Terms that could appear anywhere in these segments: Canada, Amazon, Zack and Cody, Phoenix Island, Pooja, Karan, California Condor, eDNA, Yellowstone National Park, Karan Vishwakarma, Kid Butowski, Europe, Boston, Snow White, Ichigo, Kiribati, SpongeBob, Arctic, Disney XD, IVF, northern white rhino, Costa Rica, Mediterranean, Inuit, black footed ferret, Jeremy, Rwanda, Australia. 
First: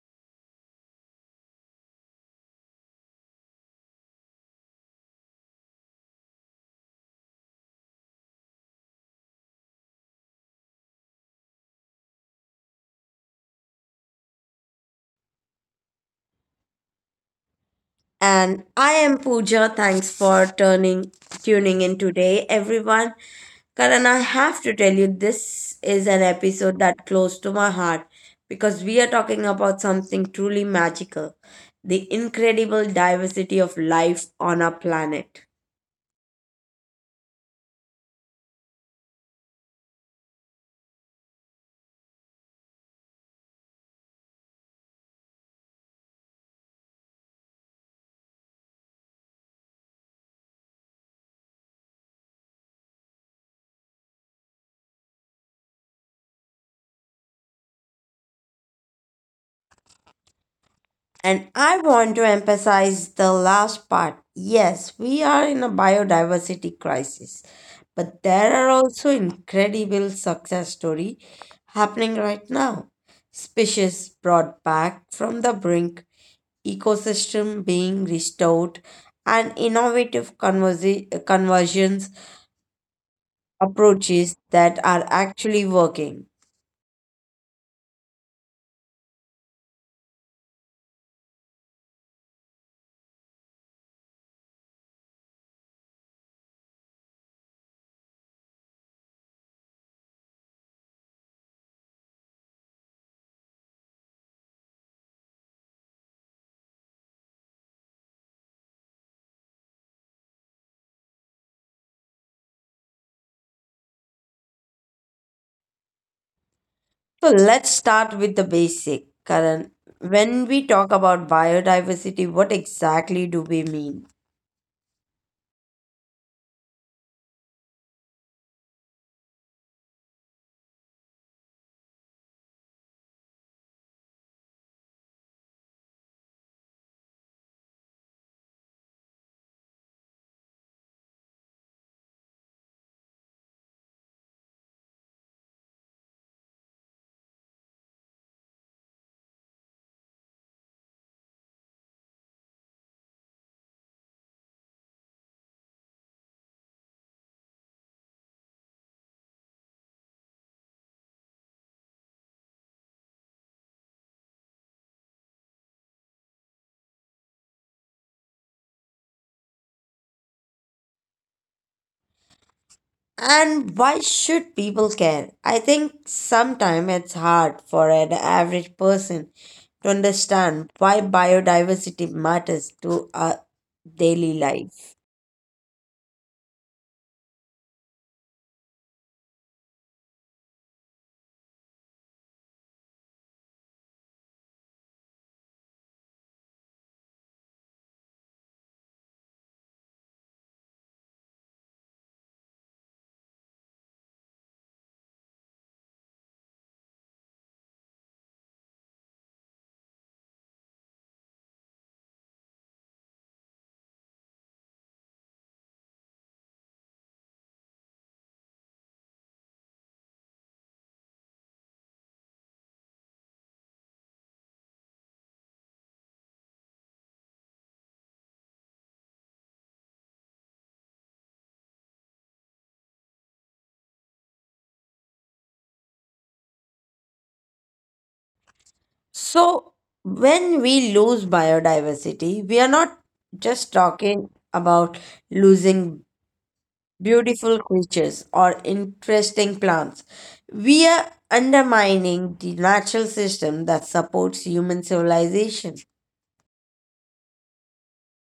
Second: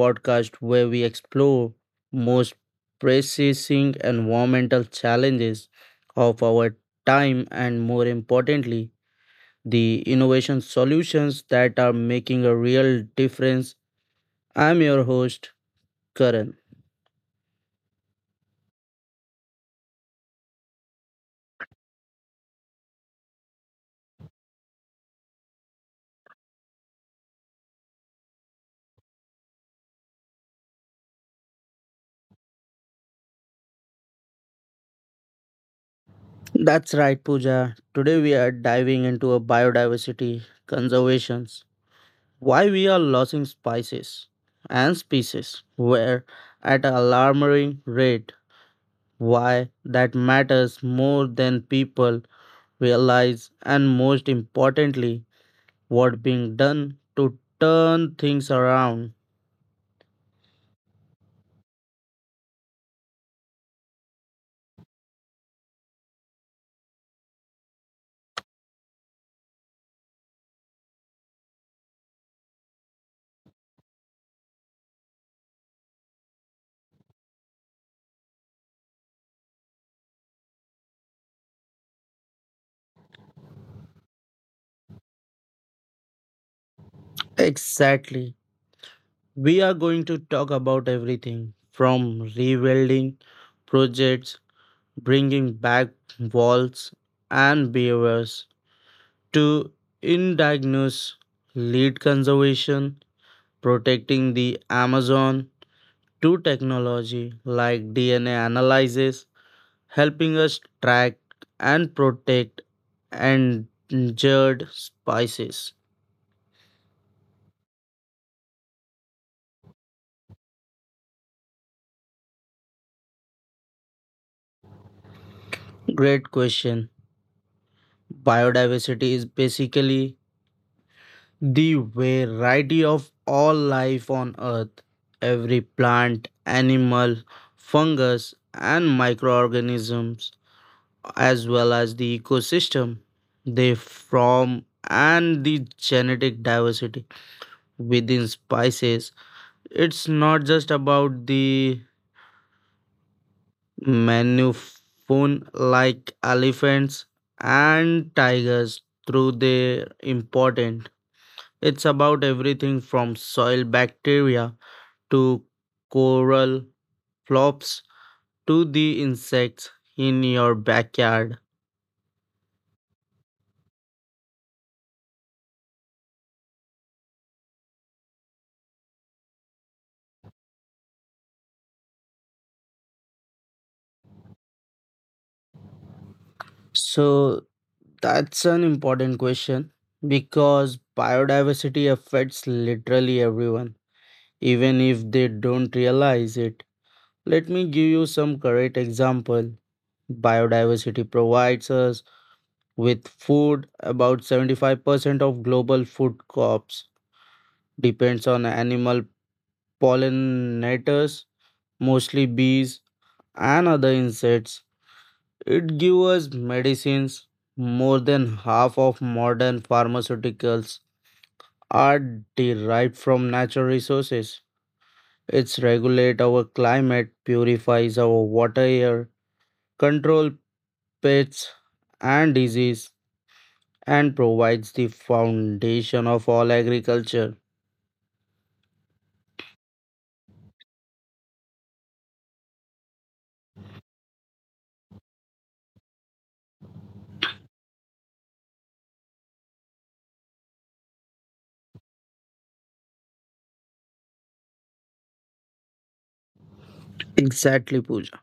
podcast where we explore most pressing environmental challenges of our time and more importantly, the innovation solutions that are making a real difference. I'm your host, Karan. And I am Pooja. Thanks for turning tuning in today, everyone. Karan, I have to tell you, this is an episode that close to my heart because we are talking about something truly magical, the incredible diversity of life on our planet. That's right, Pooja. Today we are diving into a biodiversity conservations, why we are losing species where at an alarming rate, why that matters more than people realize, and most importantly, what being done to turn things around. And I want to emphasize the last part. Yes, we are in a biodiversity crisis, but there are also incredible success story happening right now. Species brought back from the brink, ecosystem being restored, and innovative conversions approaches that are actually working. Exactly. We are going to talk about everything from rebuilding projects, bringing back walls and beavers, to indigenous lead conservation, protecting the Amazon, to technology like DNA analysis, helping us track and protect endangered species. So let's start with the basic, Karan. When we talk about biodiversity, what exactly do we mean? Great question. Biodiversity is basically the variety of all life on earth, every plant, animal, fungus, and microorganisms, as well as the ecosystem they form, and the genetic diversity within species. It's not just about the mammophone like elephants and tigers, through their important. It's about everything from soil bacteria to coral flops to the insects in your backyard. And why should people care? I think sometimes it's hard for an average person to understand why biodiversity matters to our daily life. So that's an important question because biodiversity affects literally everyone, even if they don't realize it. Let me give you some correct example. Biodiversity provides us with food. About 75% of global food crops depends on animal pollinators, mostly bees, and other insects. It gives us medicines. More than half of modern pharmaceuticals are derived from natural resources. It regulates our climate, purifies our water, air, controls pests and disease, and provides the foundation of all agriculture. So, when we lose biodiversity, we are not just talking about losing beautiful creatures, or interesting plants. We are undermining the natural system that supports human civilization. Exactly, Pooja.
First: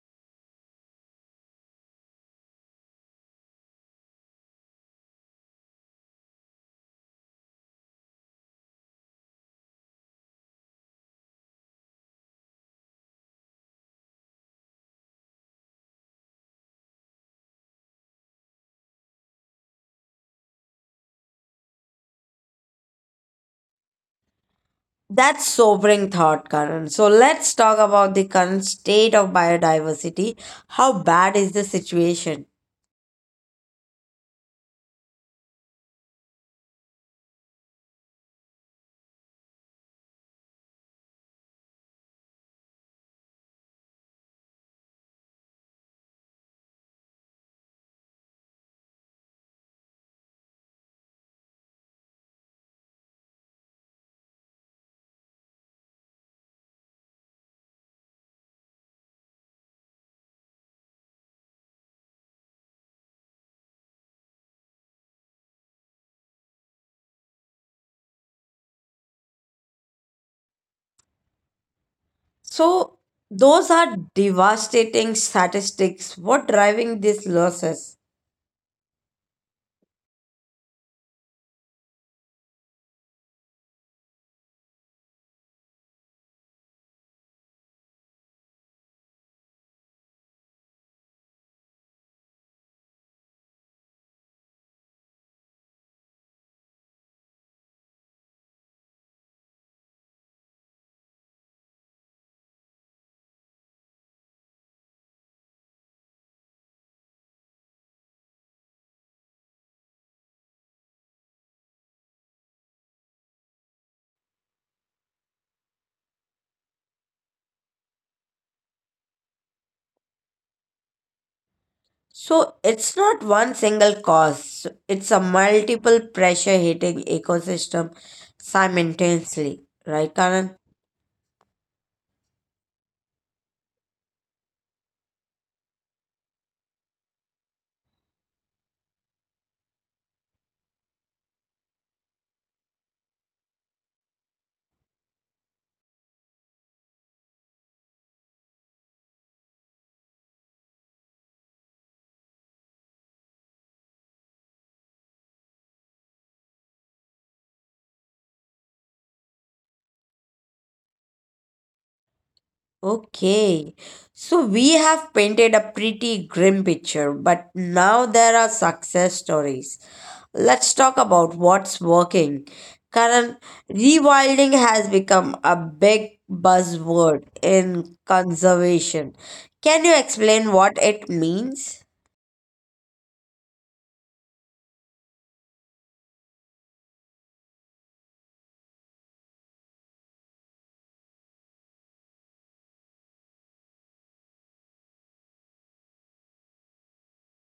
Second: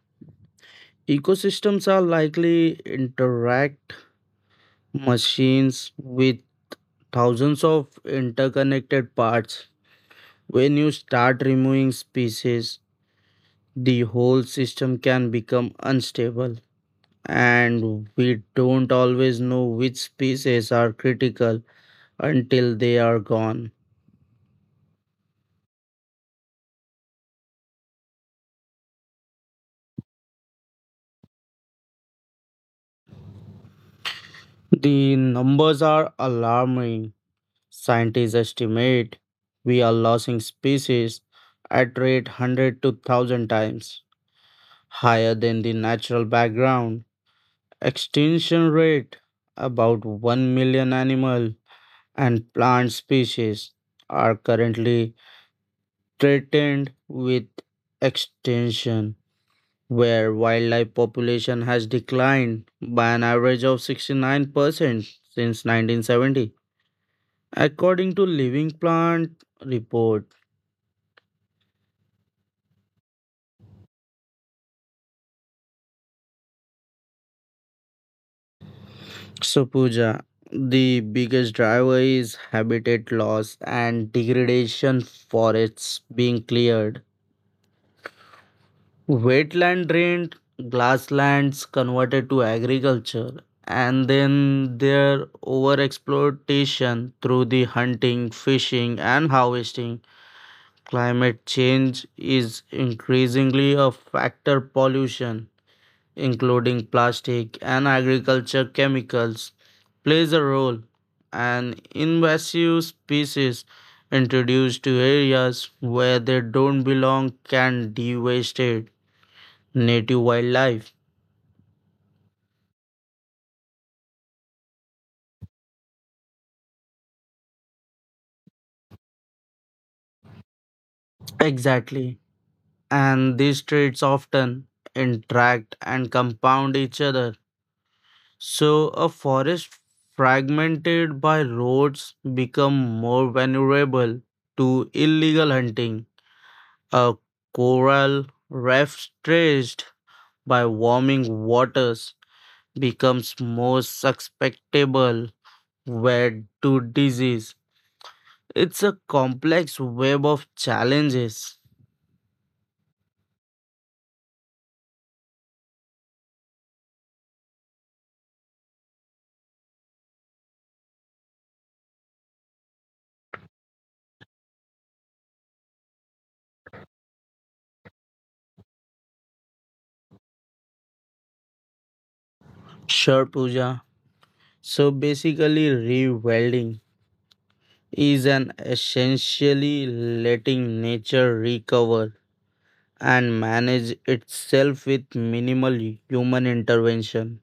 Ecosystems are likely interact machines with thousands of interconnected parts. When you start removing species, the whole system can become unstable, and we don't always know which species are critical until they are gone. That's sobering thought, Karan. So let's talk about the current state of biodiversity. How bad is the situation? The numbers are alarming. Scientists estimate we are losing species at rate 100 to 1000 times higher than the natural background. Extinction rate about 1 million animal and plant species are currently threatened with extinction, where wildlife population has declined by an average of 69% since 1970. According to Living Plant report, So those are devastating statistics. What driving these losses? so Pooja, the biggest driver is habitat loss and degradation forests being cleared, wetland drained, grasslands converted to agriculture, and then their overexploitation through the hunting, fishing, and harvesting. Climate change is increasingly a factor pollution, including plastic and agriculture chemicals, plays a role. And invasive species introduced to areas where they don't belong can devastate native wildlife. So it's not one single cause, it's a multiple pressure hitting ecosystem simultaneously, right, Karan? Exactly. And these traits often interact and compound each other. So a forest fragmented by roads become more vulnerable to illegal hunting. A coral reef stretched by warming waters becomes more susceptible wet to disease. It's a complex web of challenges. Okay, so we have painted a pretty grim picture, but now there are success stories. Let's talk about what's working. Karan, rewilding has become a big buzzword in conservation. Can you explain what it means? Sure, Pooja. So basically, rewelding is an essentially letting nature recover and manage itself with minimal human intervention.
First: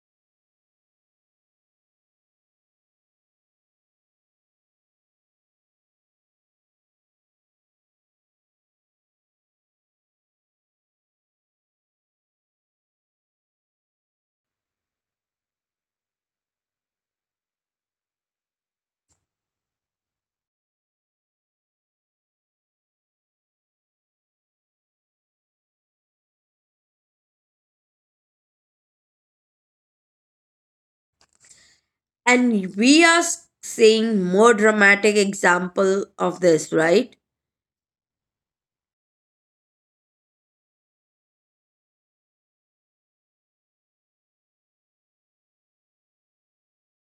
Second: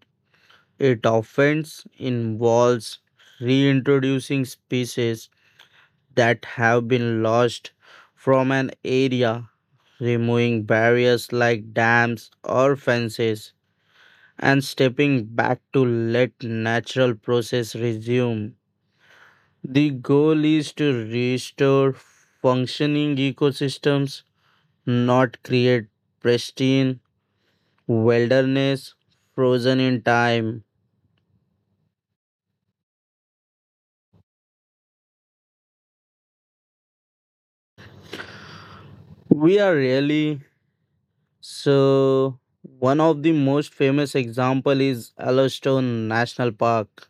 It often involves reintroducing species that have been lost from an area, removing barriers like dams or fences, and stepping back to let natural process resume. The goal is to restore functioning ecosystems, not create pristine wilderness frozen in time. And we are seeing more dramatic example of this, right? We are really so one of the most famous example is Yellowstone National Park.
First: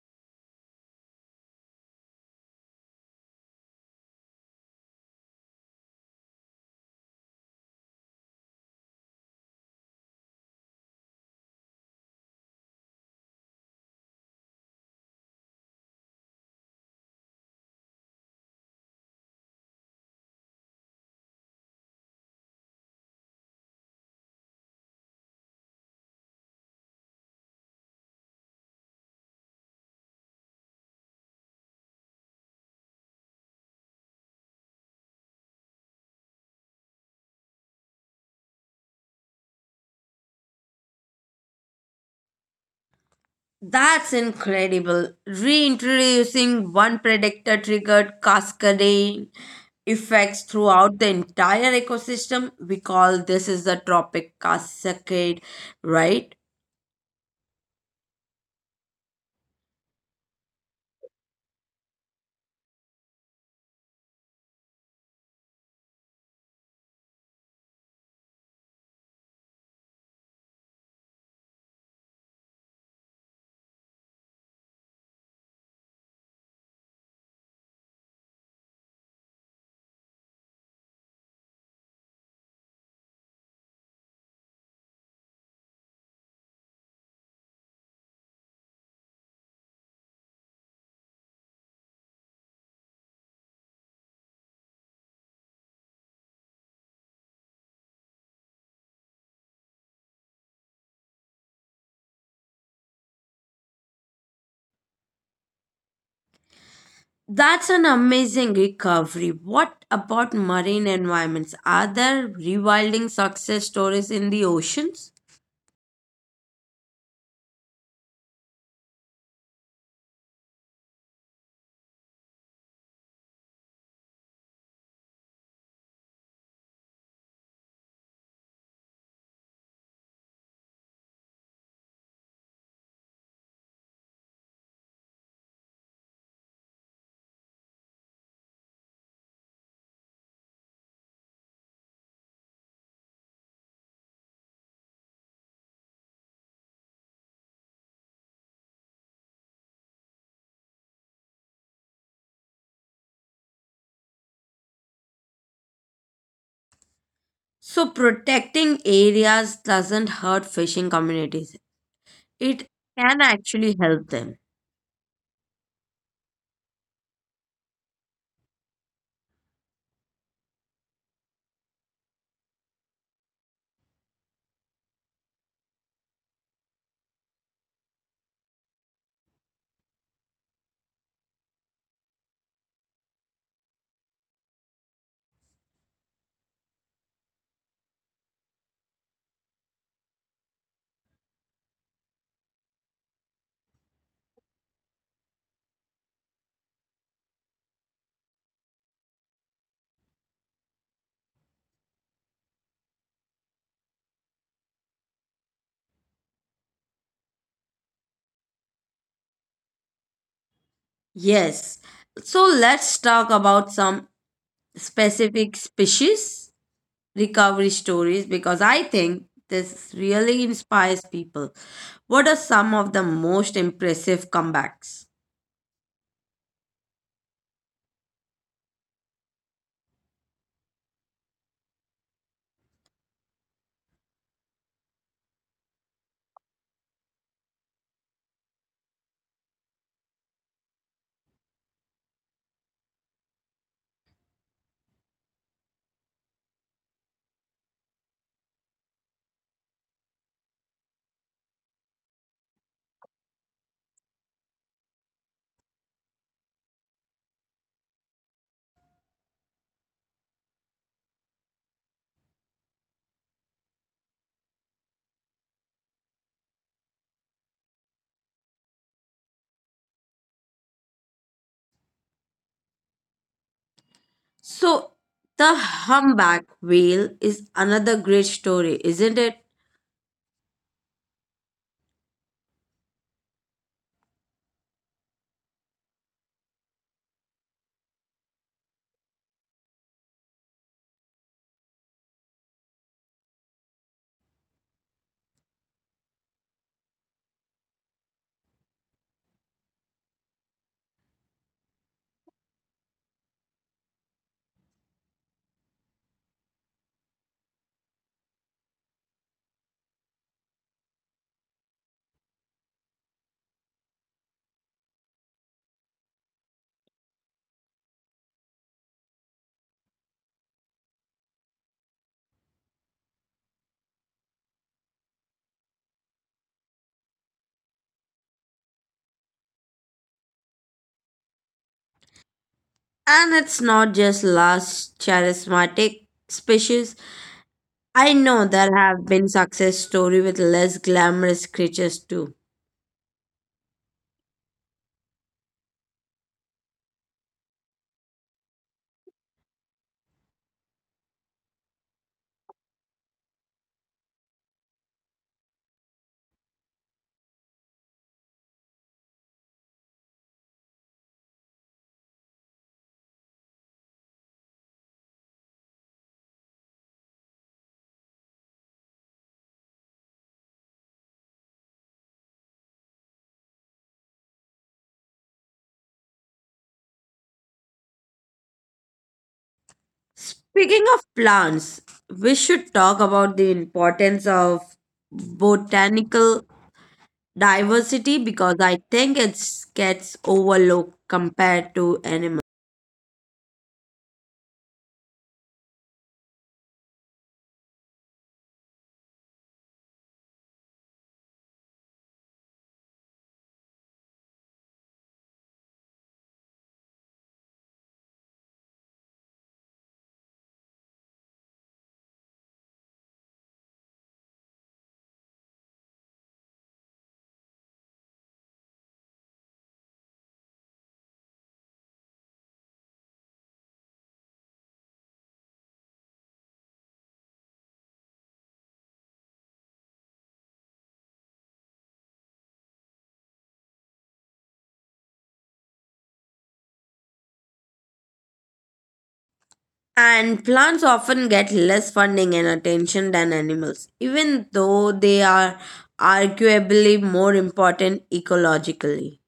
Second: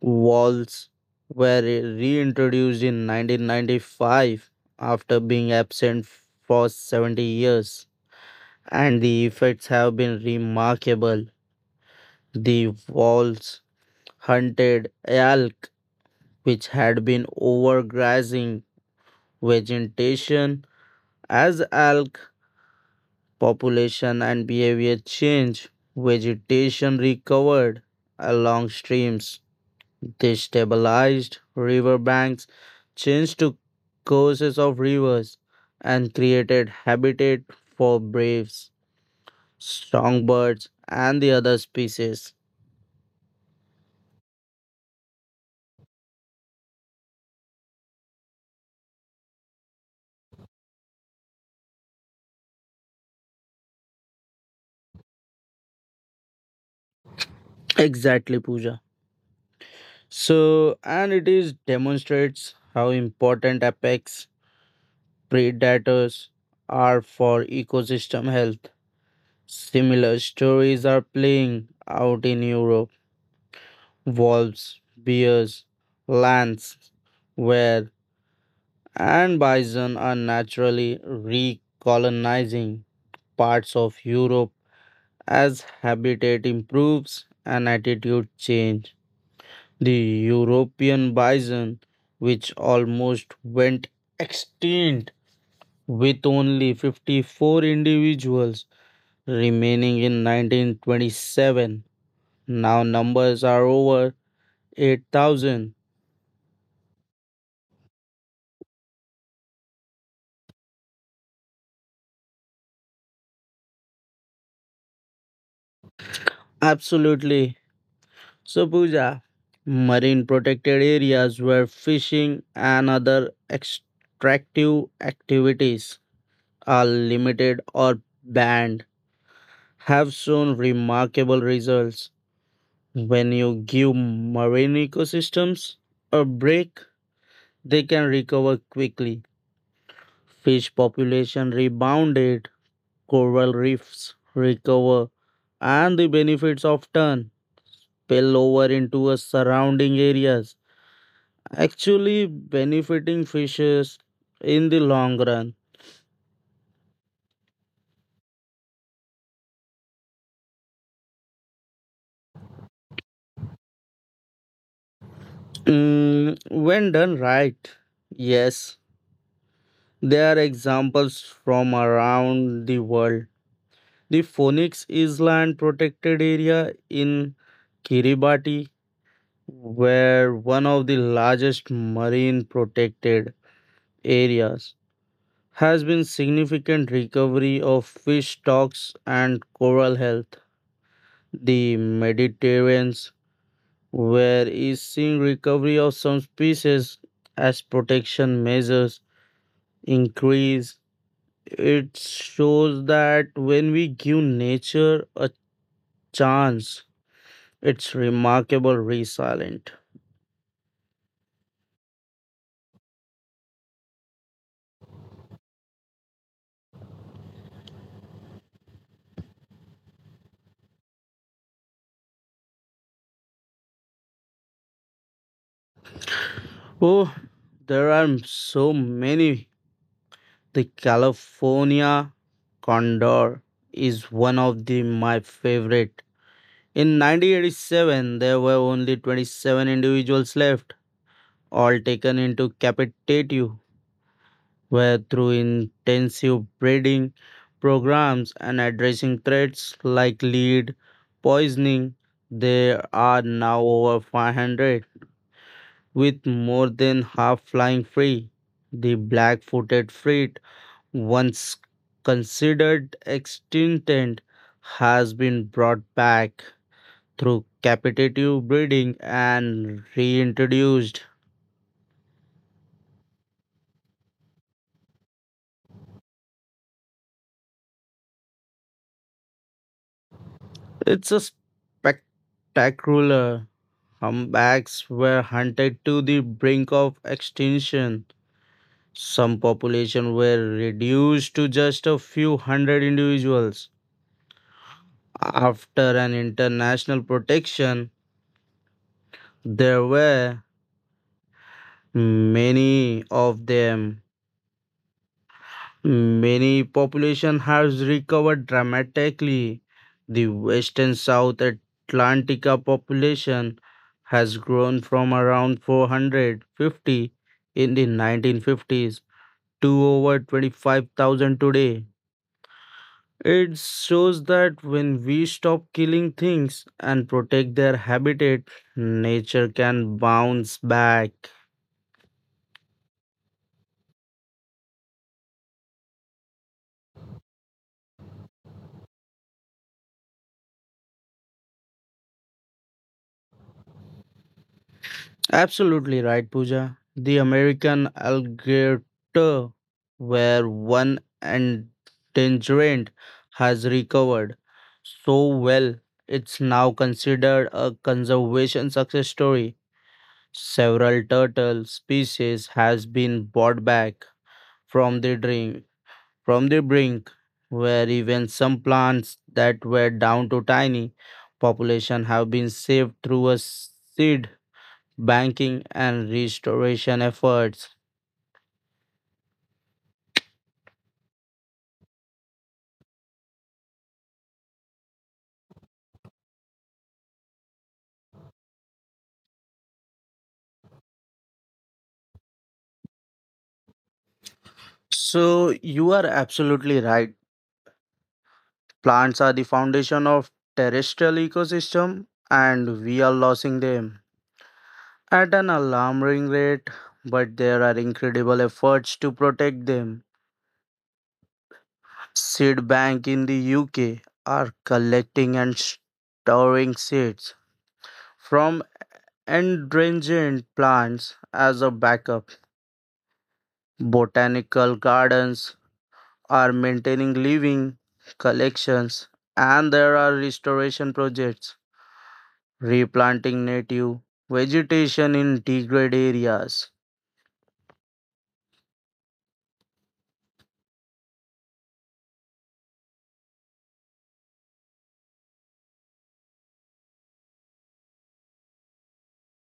Walls were reintroduced in 1995 after being absent for 70 years and the effects have been remarkable. The walls hunted elk, which had been overgrazing vegetation. As elk population and behavior changed, vegetation recovered along streams, destabilized stabilized riverbanks, changed to courses of rivers, and created habitat for braves, songbirds, and the other species. That's incredible. Reintroducing one predictor triggered cascading effects throughout the entire ecosystem. We call this is the tropic cascade, right? Exactly, Pooja. So, and it is demonstrates how important apex predators are for ecosystem health. Similar stories are playing out in Europe. Wolves, bears, lions, where and bison are naturally recolonizing parts of Europe as habitat improves and attitude change. The European bison, which almost went extinct with only 54 individuals remaining in 1927, now numbers are over 8,000. That's an amazing recovery. What about marine environments? Are there rewilding success stories in the oceans? Absolutely. So, Pooja, marine protected areas where fishing and other extractive activities are limited or banned have shown remarkable results. When you give marine ecosystems a break, they can recover quickly. Fish population rebounded, coral reefs recover, and the benefits often spill over into a surrounding areas, actually benefiting fishes in the long run. So protecting areas doesn't hurt fishing communities. It can actually help them. Mm, when done right, yes, there are examples from around the world. The Phoenix Island protected area in Kiribati where one of the largest marine protected areas has been significant recovery of fish stocks and coral health. The Mediterranean where is seeing recovery of some species as protection measures increase. It shows that when we give nature a chance it's remarkable resilient. Yes. So let's talk about some specific species recovery stories because I think this really inspires people. What are some of the most impressive comebacks? Oh, there are so many. The California Condor is one of the my favorite. In 1987, there were only 27 individuals left, all taken into captivity, where through intensive breeding programs and addressing threats like lead poisoning, there are now over 500, with more than half flying free. The black footed frit, once considered extinct, has been brought back through capitative breeding and reintroduced. So the humpback whale is another great story, isn't it? It's a spectacular. Humpbacks were hunted to the brink of extinction. Some populations were reduced to just a few hundred individuals. After an international protection, there were many of them. Many population has recovered dramatically. The western South Atlantica population has grown from around 450 in the 1950s to over 25,000 today. It shows that when we stop killing things and protect their habitat, nature can bounce back. And it's not just last charismatic species. I know there have been success story with less glamorous creatures too. Absolutely right, Pooja. The American alligator, where one endangered, has recovered so well, it's now considered a conservation success story. Several turtle species has been brought back from the drink, from the brink, where even some plants that were down to tiny population have been saved through a seed banking, and restoration efforts. Speaking of plants, we should talk about the importance of botanical diversity because I think it gets overlooked compared to animals. So you are absolutely right. Plants are the foundation of terrestrial ecosystem and we are losing them at an alarming rate, but there are incredible efforts to protect them. Seed bank in the UK are collecting and storing seeds from endangered plants as a backup. Botanical gardens are maintaining living collections and there are restoration projects replanting native vegetation in degraded areas. And plants often get less funding and attention than animals, even though they are arguably more important ecologically.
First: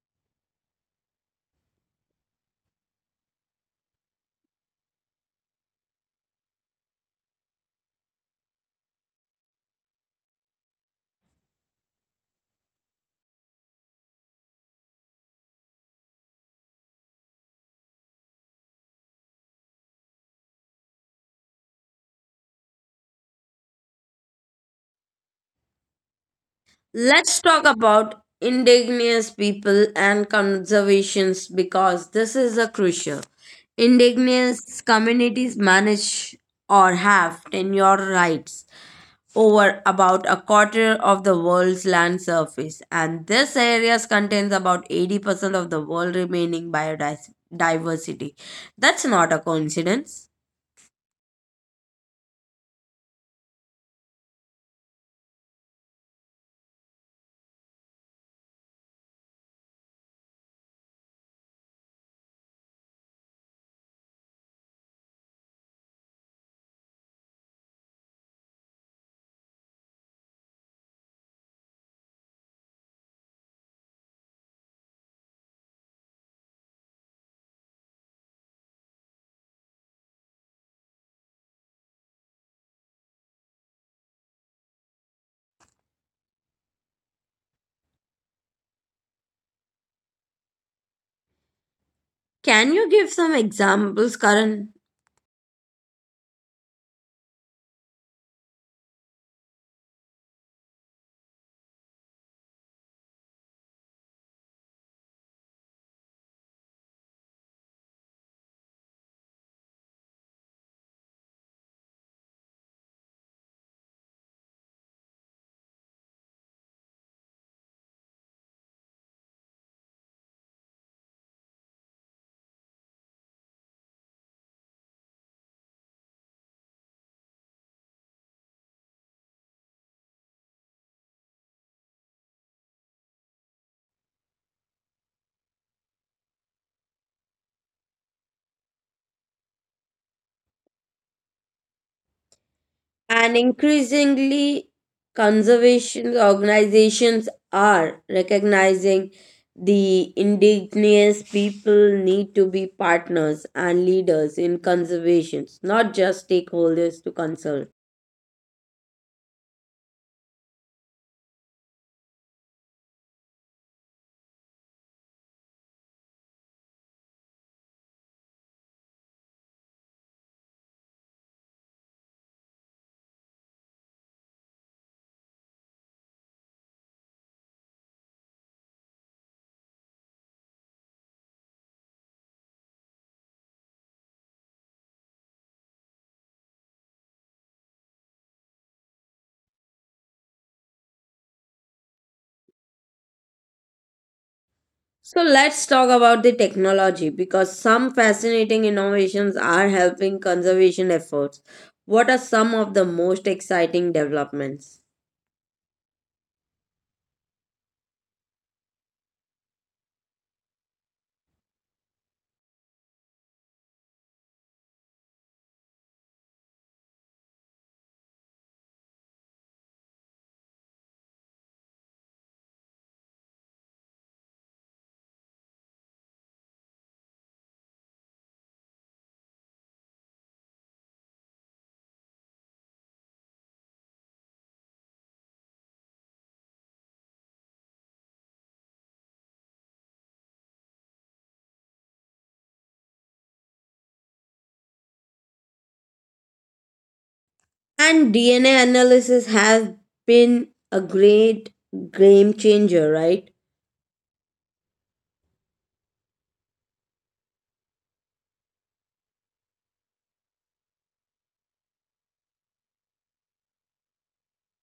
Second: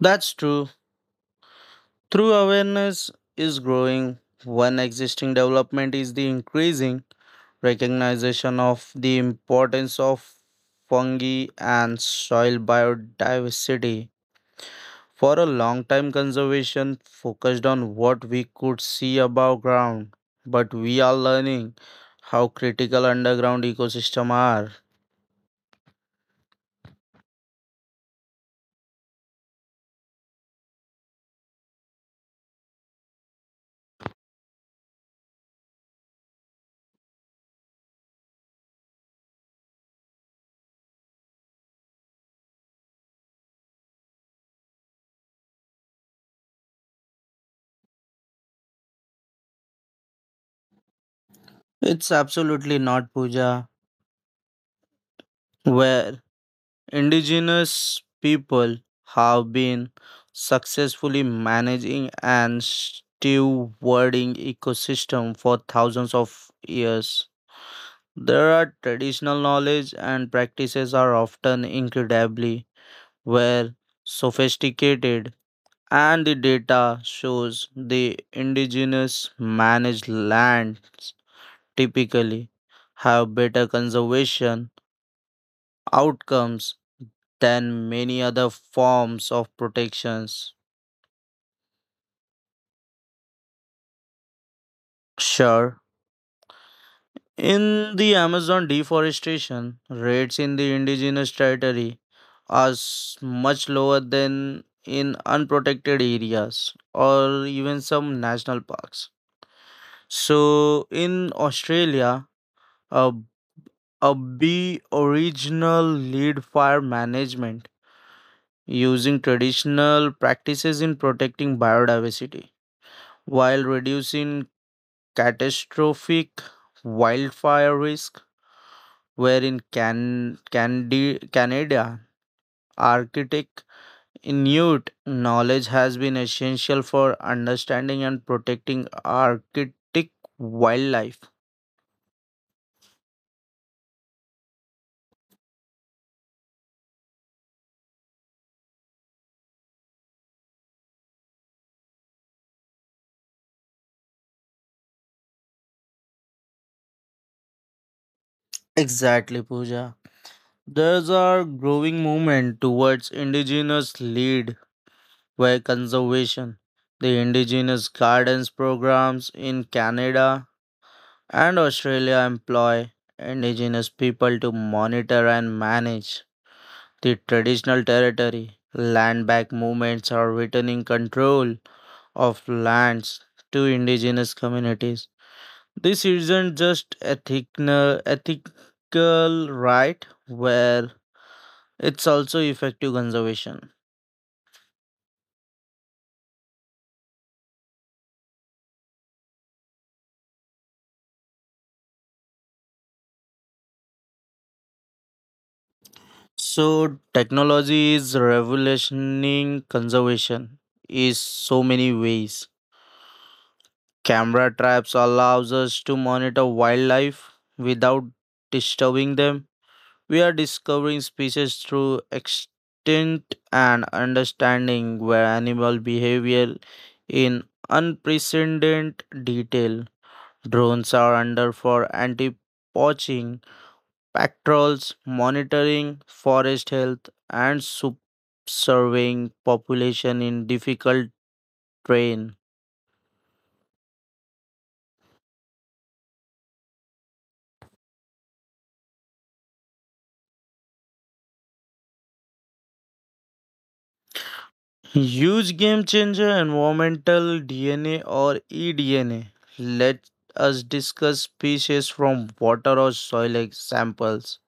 That's true. Through awareness is growing, one existing development is the increasing recognition of the importance of fungi and soil biodiversity. For a long time, conservation focused on what we could see above ground, but we are learning how critical underground ecosystems are. Let's talk about indigenous people and conservations because this is a crucial. Indigenous communities manage or have tenure rights over about a quarter of the world's land surface and this areas contains about 80% of the world remaining biodiversity. That's not a coincidence. It's absolutely not Puja, where indigenous people have been successfully managing and stewarding ecosystem for thousands of years. There are traditional knowledge and practices are often incredibly were sophisticated and the data shows the indigenous managed lands typically have better conservation outcomes than many other forms of protections. Can you give some examples, Karan? Sure, in the Amazon deforestation, rates in the indigenous territory are much lower than in unprotected areas or even some national parks. So in Australia, a, a B original lead fire management using traditional practices in protecting biodiversity while reducing catastrophic wildfire risk where in Canada Arctic Inuit knowledge has been essential for understanding and protecting Arctic wildlife. And increasingly, conservation organizations are recognizing the indigenous people need to be partners and leaders in conservations, not just stakeholders to consult. Exactly, Pooja. There's a growing movement towards indigenous lead by conservation. The indigenous gardens programs in Canada and Australia employ indigenous people to monitor and manage the traditional territory. Land back movements are returning control of lands to indigenous communities. This isn't just ethical right where it's also effective conservation. So let's talk about the technology because some fascinating innovations are helping conservation efforts. What are some of the most exciting developments? So technology is revolutionizing conservation is so many ways. Camera traps allows us to monitor wildlife without disturbing them. We are discovering species through extinct and understanding where animal behavior in unprecedented detail. Drones are under for anti poaching patrols, monitoring forest health, and subserving population in difficult terrain. And DNA analysis has been a great game changer, right? Huge game changer environmental DNA or eDNA. Let us discuss species from water or soil samples.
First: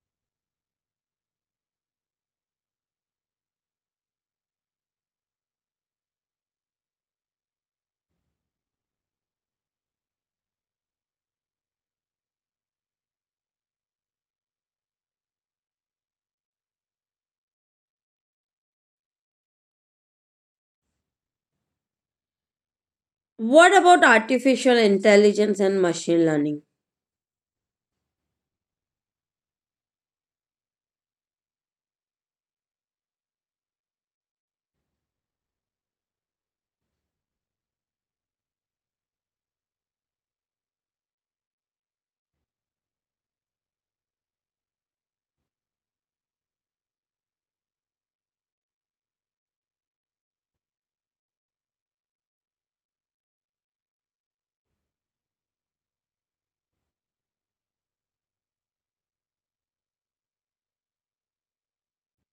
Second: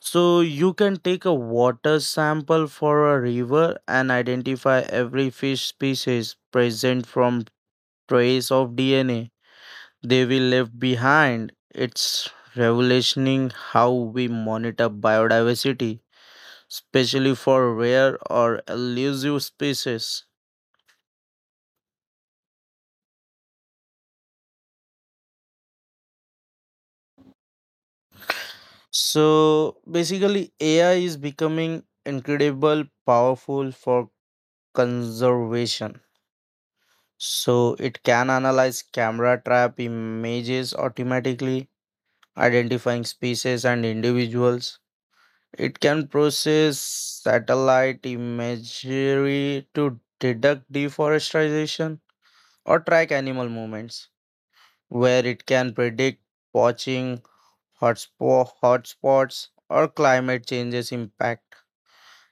So you can take a water sample for a river and identify every fish species present from trace of DNA they will left behind. It's revolutioning how we monitor biodiversity, especially for rare or elusive species. What about artificial intelligence and machine learning? So basically, AI is becoming incredible powerful for conservation. So it can analyze camera trap images automatically, identifying species and individuals. It can process satellite imagery to detect deforestation or track animal movements, where it can predict poaching, hotspots, or climate change's impact.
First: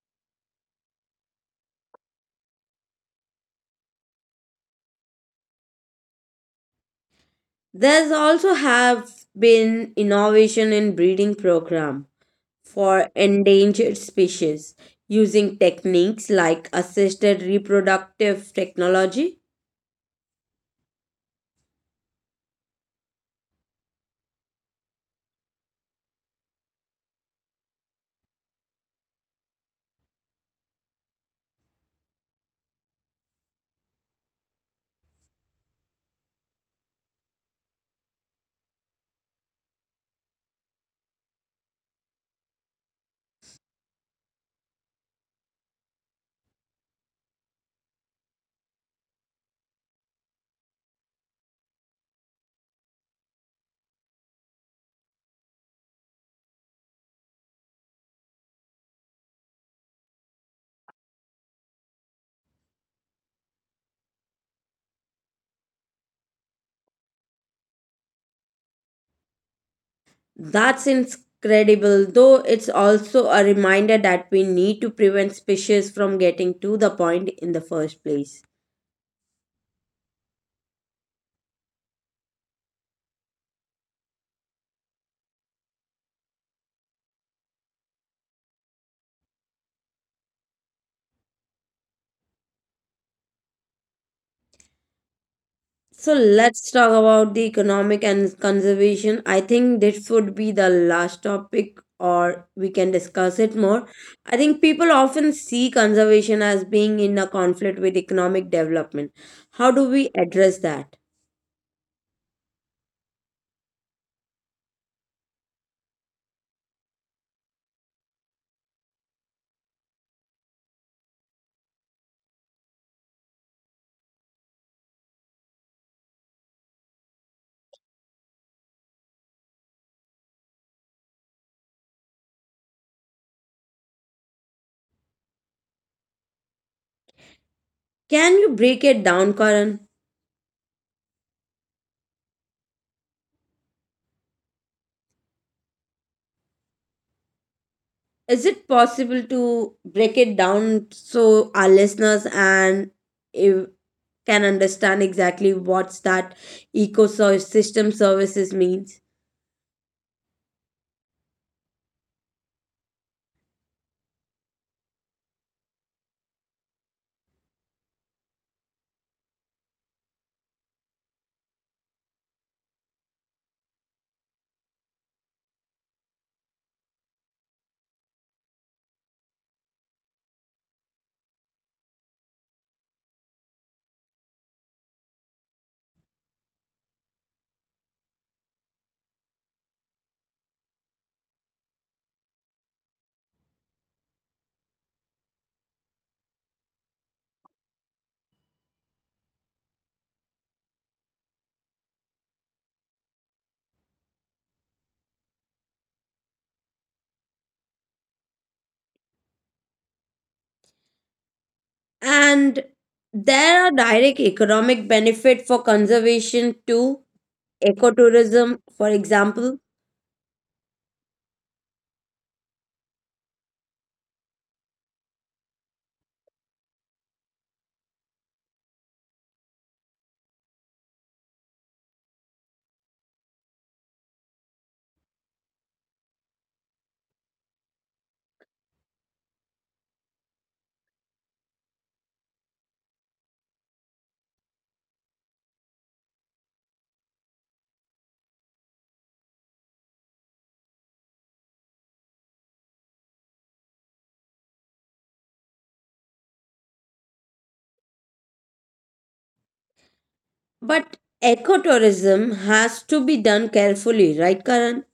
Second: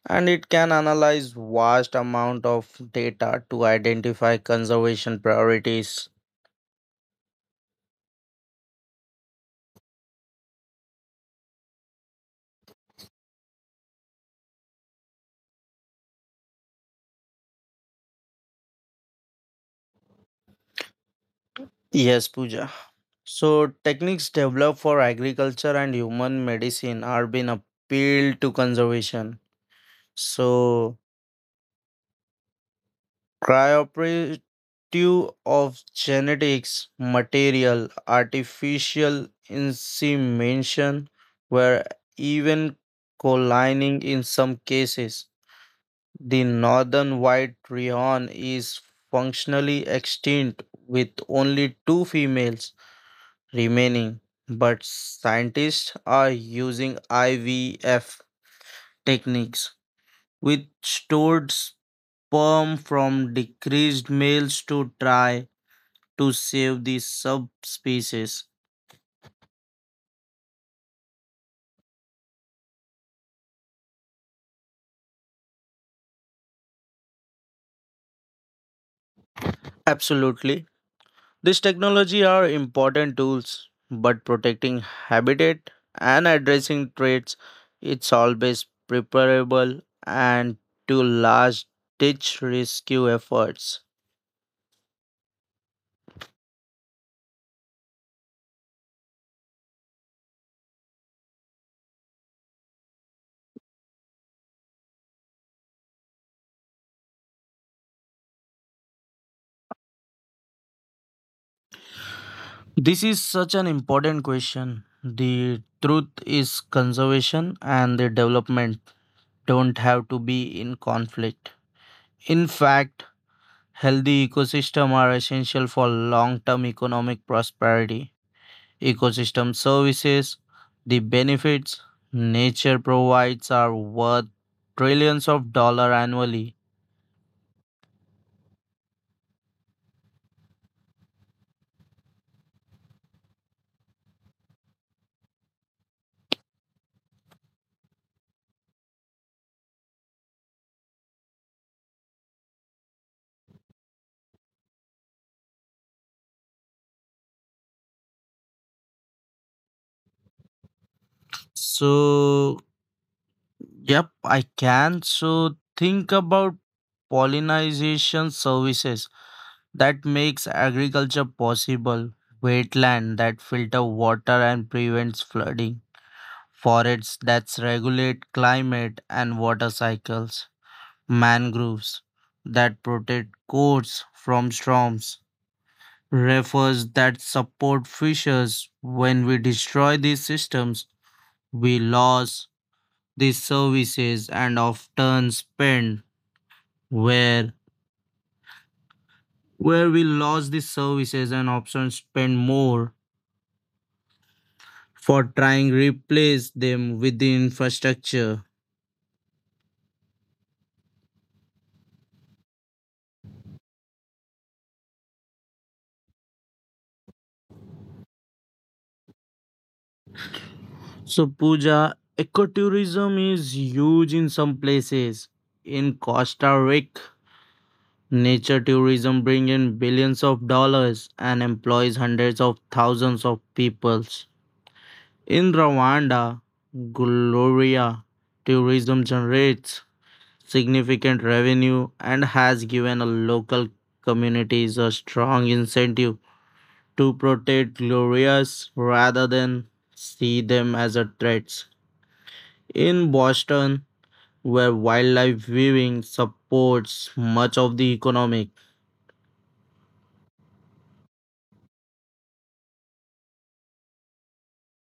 And it can analyze vast amount of data to identify conservation priorities. There's also have been innovation in breeding program for endangered species using techniques like assisted reproductive technology. Yes, Pooja. So techniques developed for agriculture and human medicine are being appealed to conservation. So Cryoperative of genetics, material, artificial insemination were even collining in some cases. The northern white rayon is functionally extinct with only 2 females remaining, but scientists are using IVF techniques, which stored sperm from decreased males to try to save the subspecies. That's incredible, though it's also a reminder that we need to prevent species from getting to the point in the first place. Absolutely. These technology are important tools, but protecting habitat and addressing threats it's always preferable and to large ditch rescue efforts. So let's talk about the economic and conservation. I think this would be the last topic, or we can discuss it more. I think people often see conservation as being in a conflict with economic development. How do we address that? This is such an important question. The truth is, conservation and the development don't have to be in conflict. In fact, healthy ecosystems are essential for long-term economic prosperity. Ecosystem services, the benefits nature provides are worth trillions of dollars annually. Can you break it down, Karan? Is it possible to break it down so our listeners and if, can understand exactly what's that ecosystem services means? So, yep, I can. So, think about pollination services that makes agriculture possible, wetland that filter water and prevents flooding, forests that regulate climate and water cycles mangroves that protect coasts from storms, rivers that support fishers. When we destroy these systems, we lose these services and often spend where where we lose these services and often spend more for trying replace them with the infrastructure. And there are direct economic benefit for conservation to ecotourism, for example. So Pooja, ecotourism is huge in some places. In Costa Rica, nature tourism brings in billions of dollars and employs hundreds of thousands of people. In Rwanda, Gloria, tourism generates significant revenue and has given a local communities a strong incentive to protect Glorias rather than see them as a threat. In Boston, where wildlife viewing supports much of the economic. But ecotourism has to be done carefully, right, Karan?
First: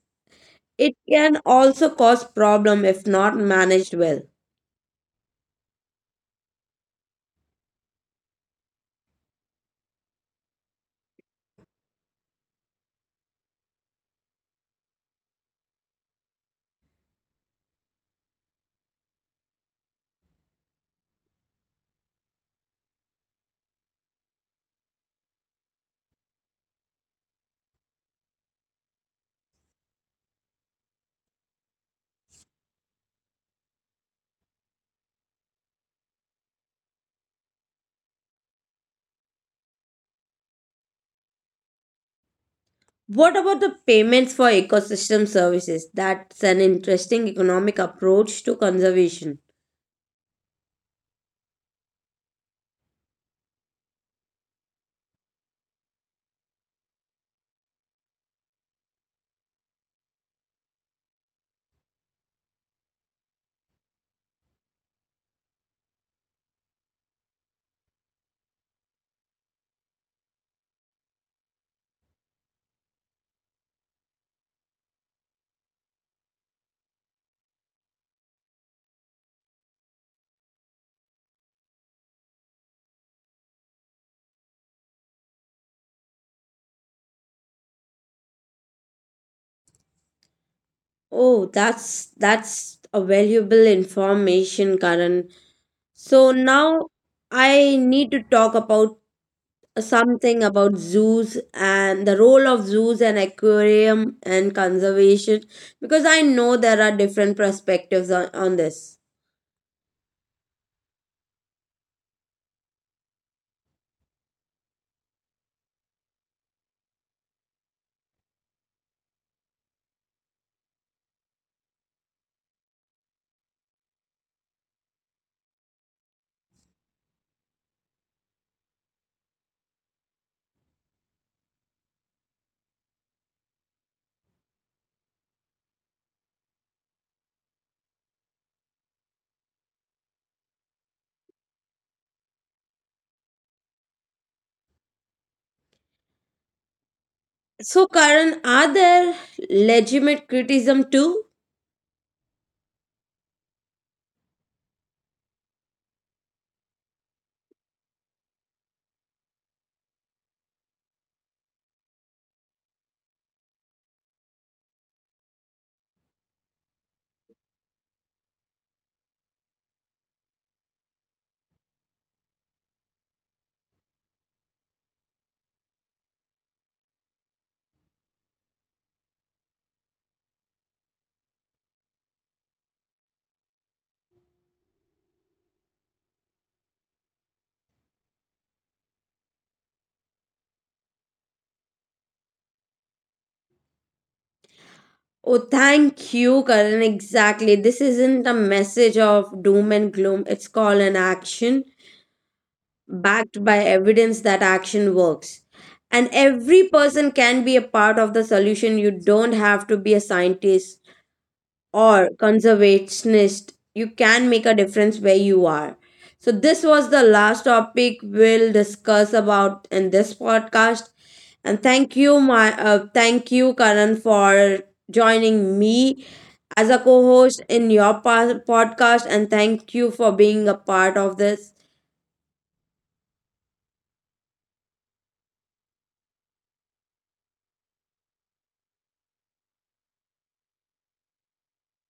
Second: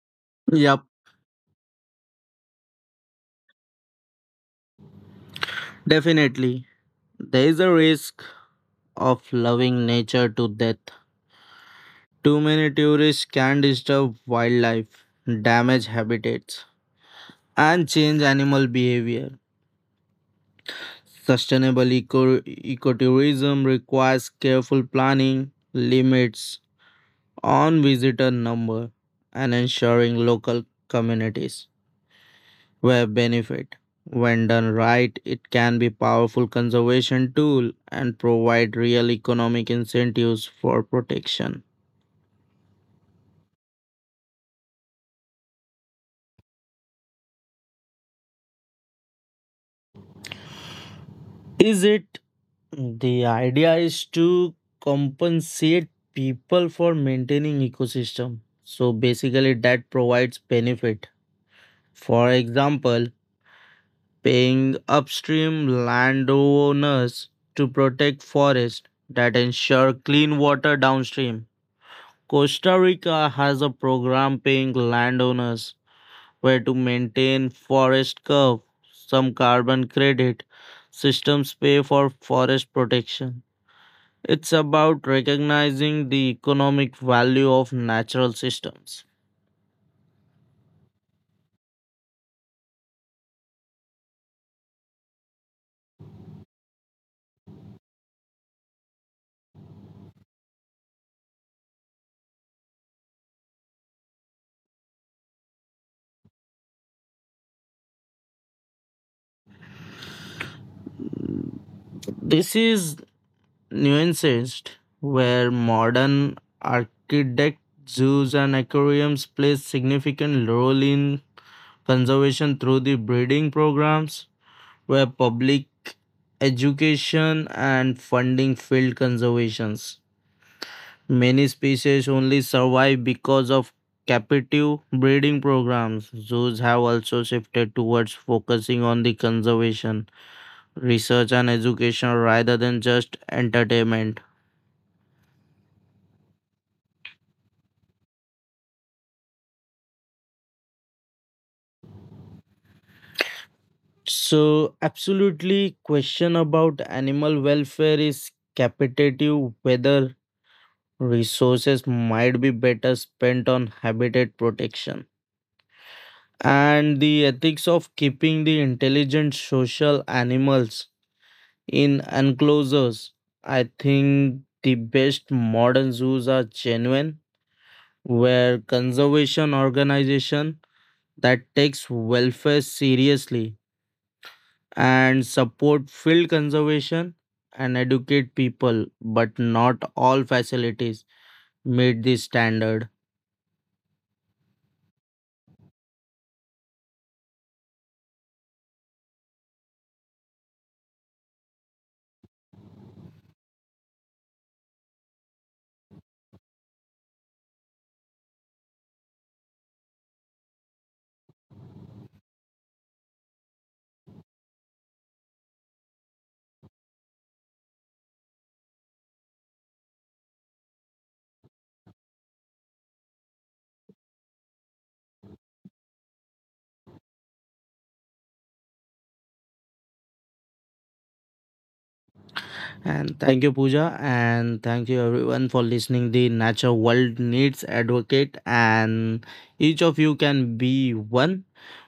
Yep, It can also cause problem if not managed well. definitely. There is a risk of loving nature to death. Too many tourists can disturb wildlife, damage habitats, and change animal behavior. Sustainable ecotourism requires careful planning, limits on visitor number, and ensuring local communities where benefit. When done right, it can be powerful conservation tool and provide real economic incentives for protection. What about the payments for ecosystem services? That's an interesting economic approach to conservation. Is it the idea is to compensate people for maintaining ecosystem? So basically that provides benefit. For example, paying upstream landowners to protect forest that ensure clean water downstream. Costa Rica has a program paying landowners where to maintain forest curve, some carbon credit systems pay for forest protection. It's about recognizing the economic value of natural systems. Oh, that's a valuable information, Karan. So now I need to talk about something about zoos and the role of zoos and aquarium and conservation because I know there are different perspectives on, this. This is nuanced, where modern architects zoos and aquariums play significant role in conservation through the breeding programs, where public education and funding field conservations. Many species only survive because of captive breeding programs. Zoos have also shifted towards focusing on the conservation, research, and education rather than just entertainment. So Karan, are there legitimate criticism too? So, absolutely, question about animal welfare is capitative whether resources might be better spent on habitat protection and the ethics of keeping the intelligent social animals in enclosures, I think the best modern zoos are genuine, where conservation organization that takes welfare seriously and support field conservation and educate people, but not all facilities meet the standard. Oh, thank you, Karan. Exactly. This isn't a message of doom and gloom. It's called an action. Backed by evidence that action works. And every person can be a part of the solution. You don't have to be a scientist or conservationist. You can make a difference where you are. So, this was the last topic we'll discuss about in this podcast. And thank you, Karan, for joining me as a co-host in your podcast. And thank you for being a part of this. And thank you, Pooja. And thank you, everyone, for listening. The nature world needs advocate, and each of you can be one.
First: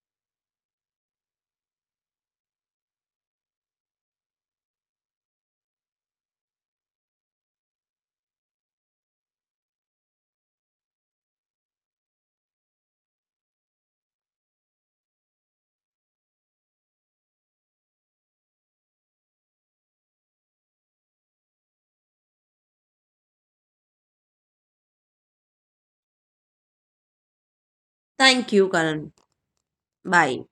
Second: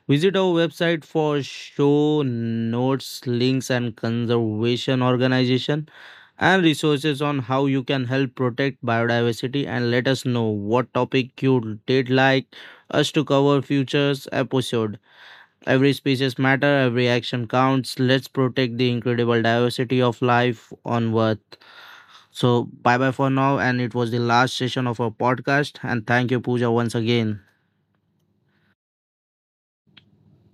Visit our website for show notes, links, and conservation organization and resources on how you can help protect biodiversity. And let us know what topic you did like us to cover futures episode. Every species matter, every action counts. Let's protect the incredible diversity of life on earth. So, bye bye for now. And it was the last session of our podcast. And thank you, Pooja, once again. Thank you, Karan. Bye.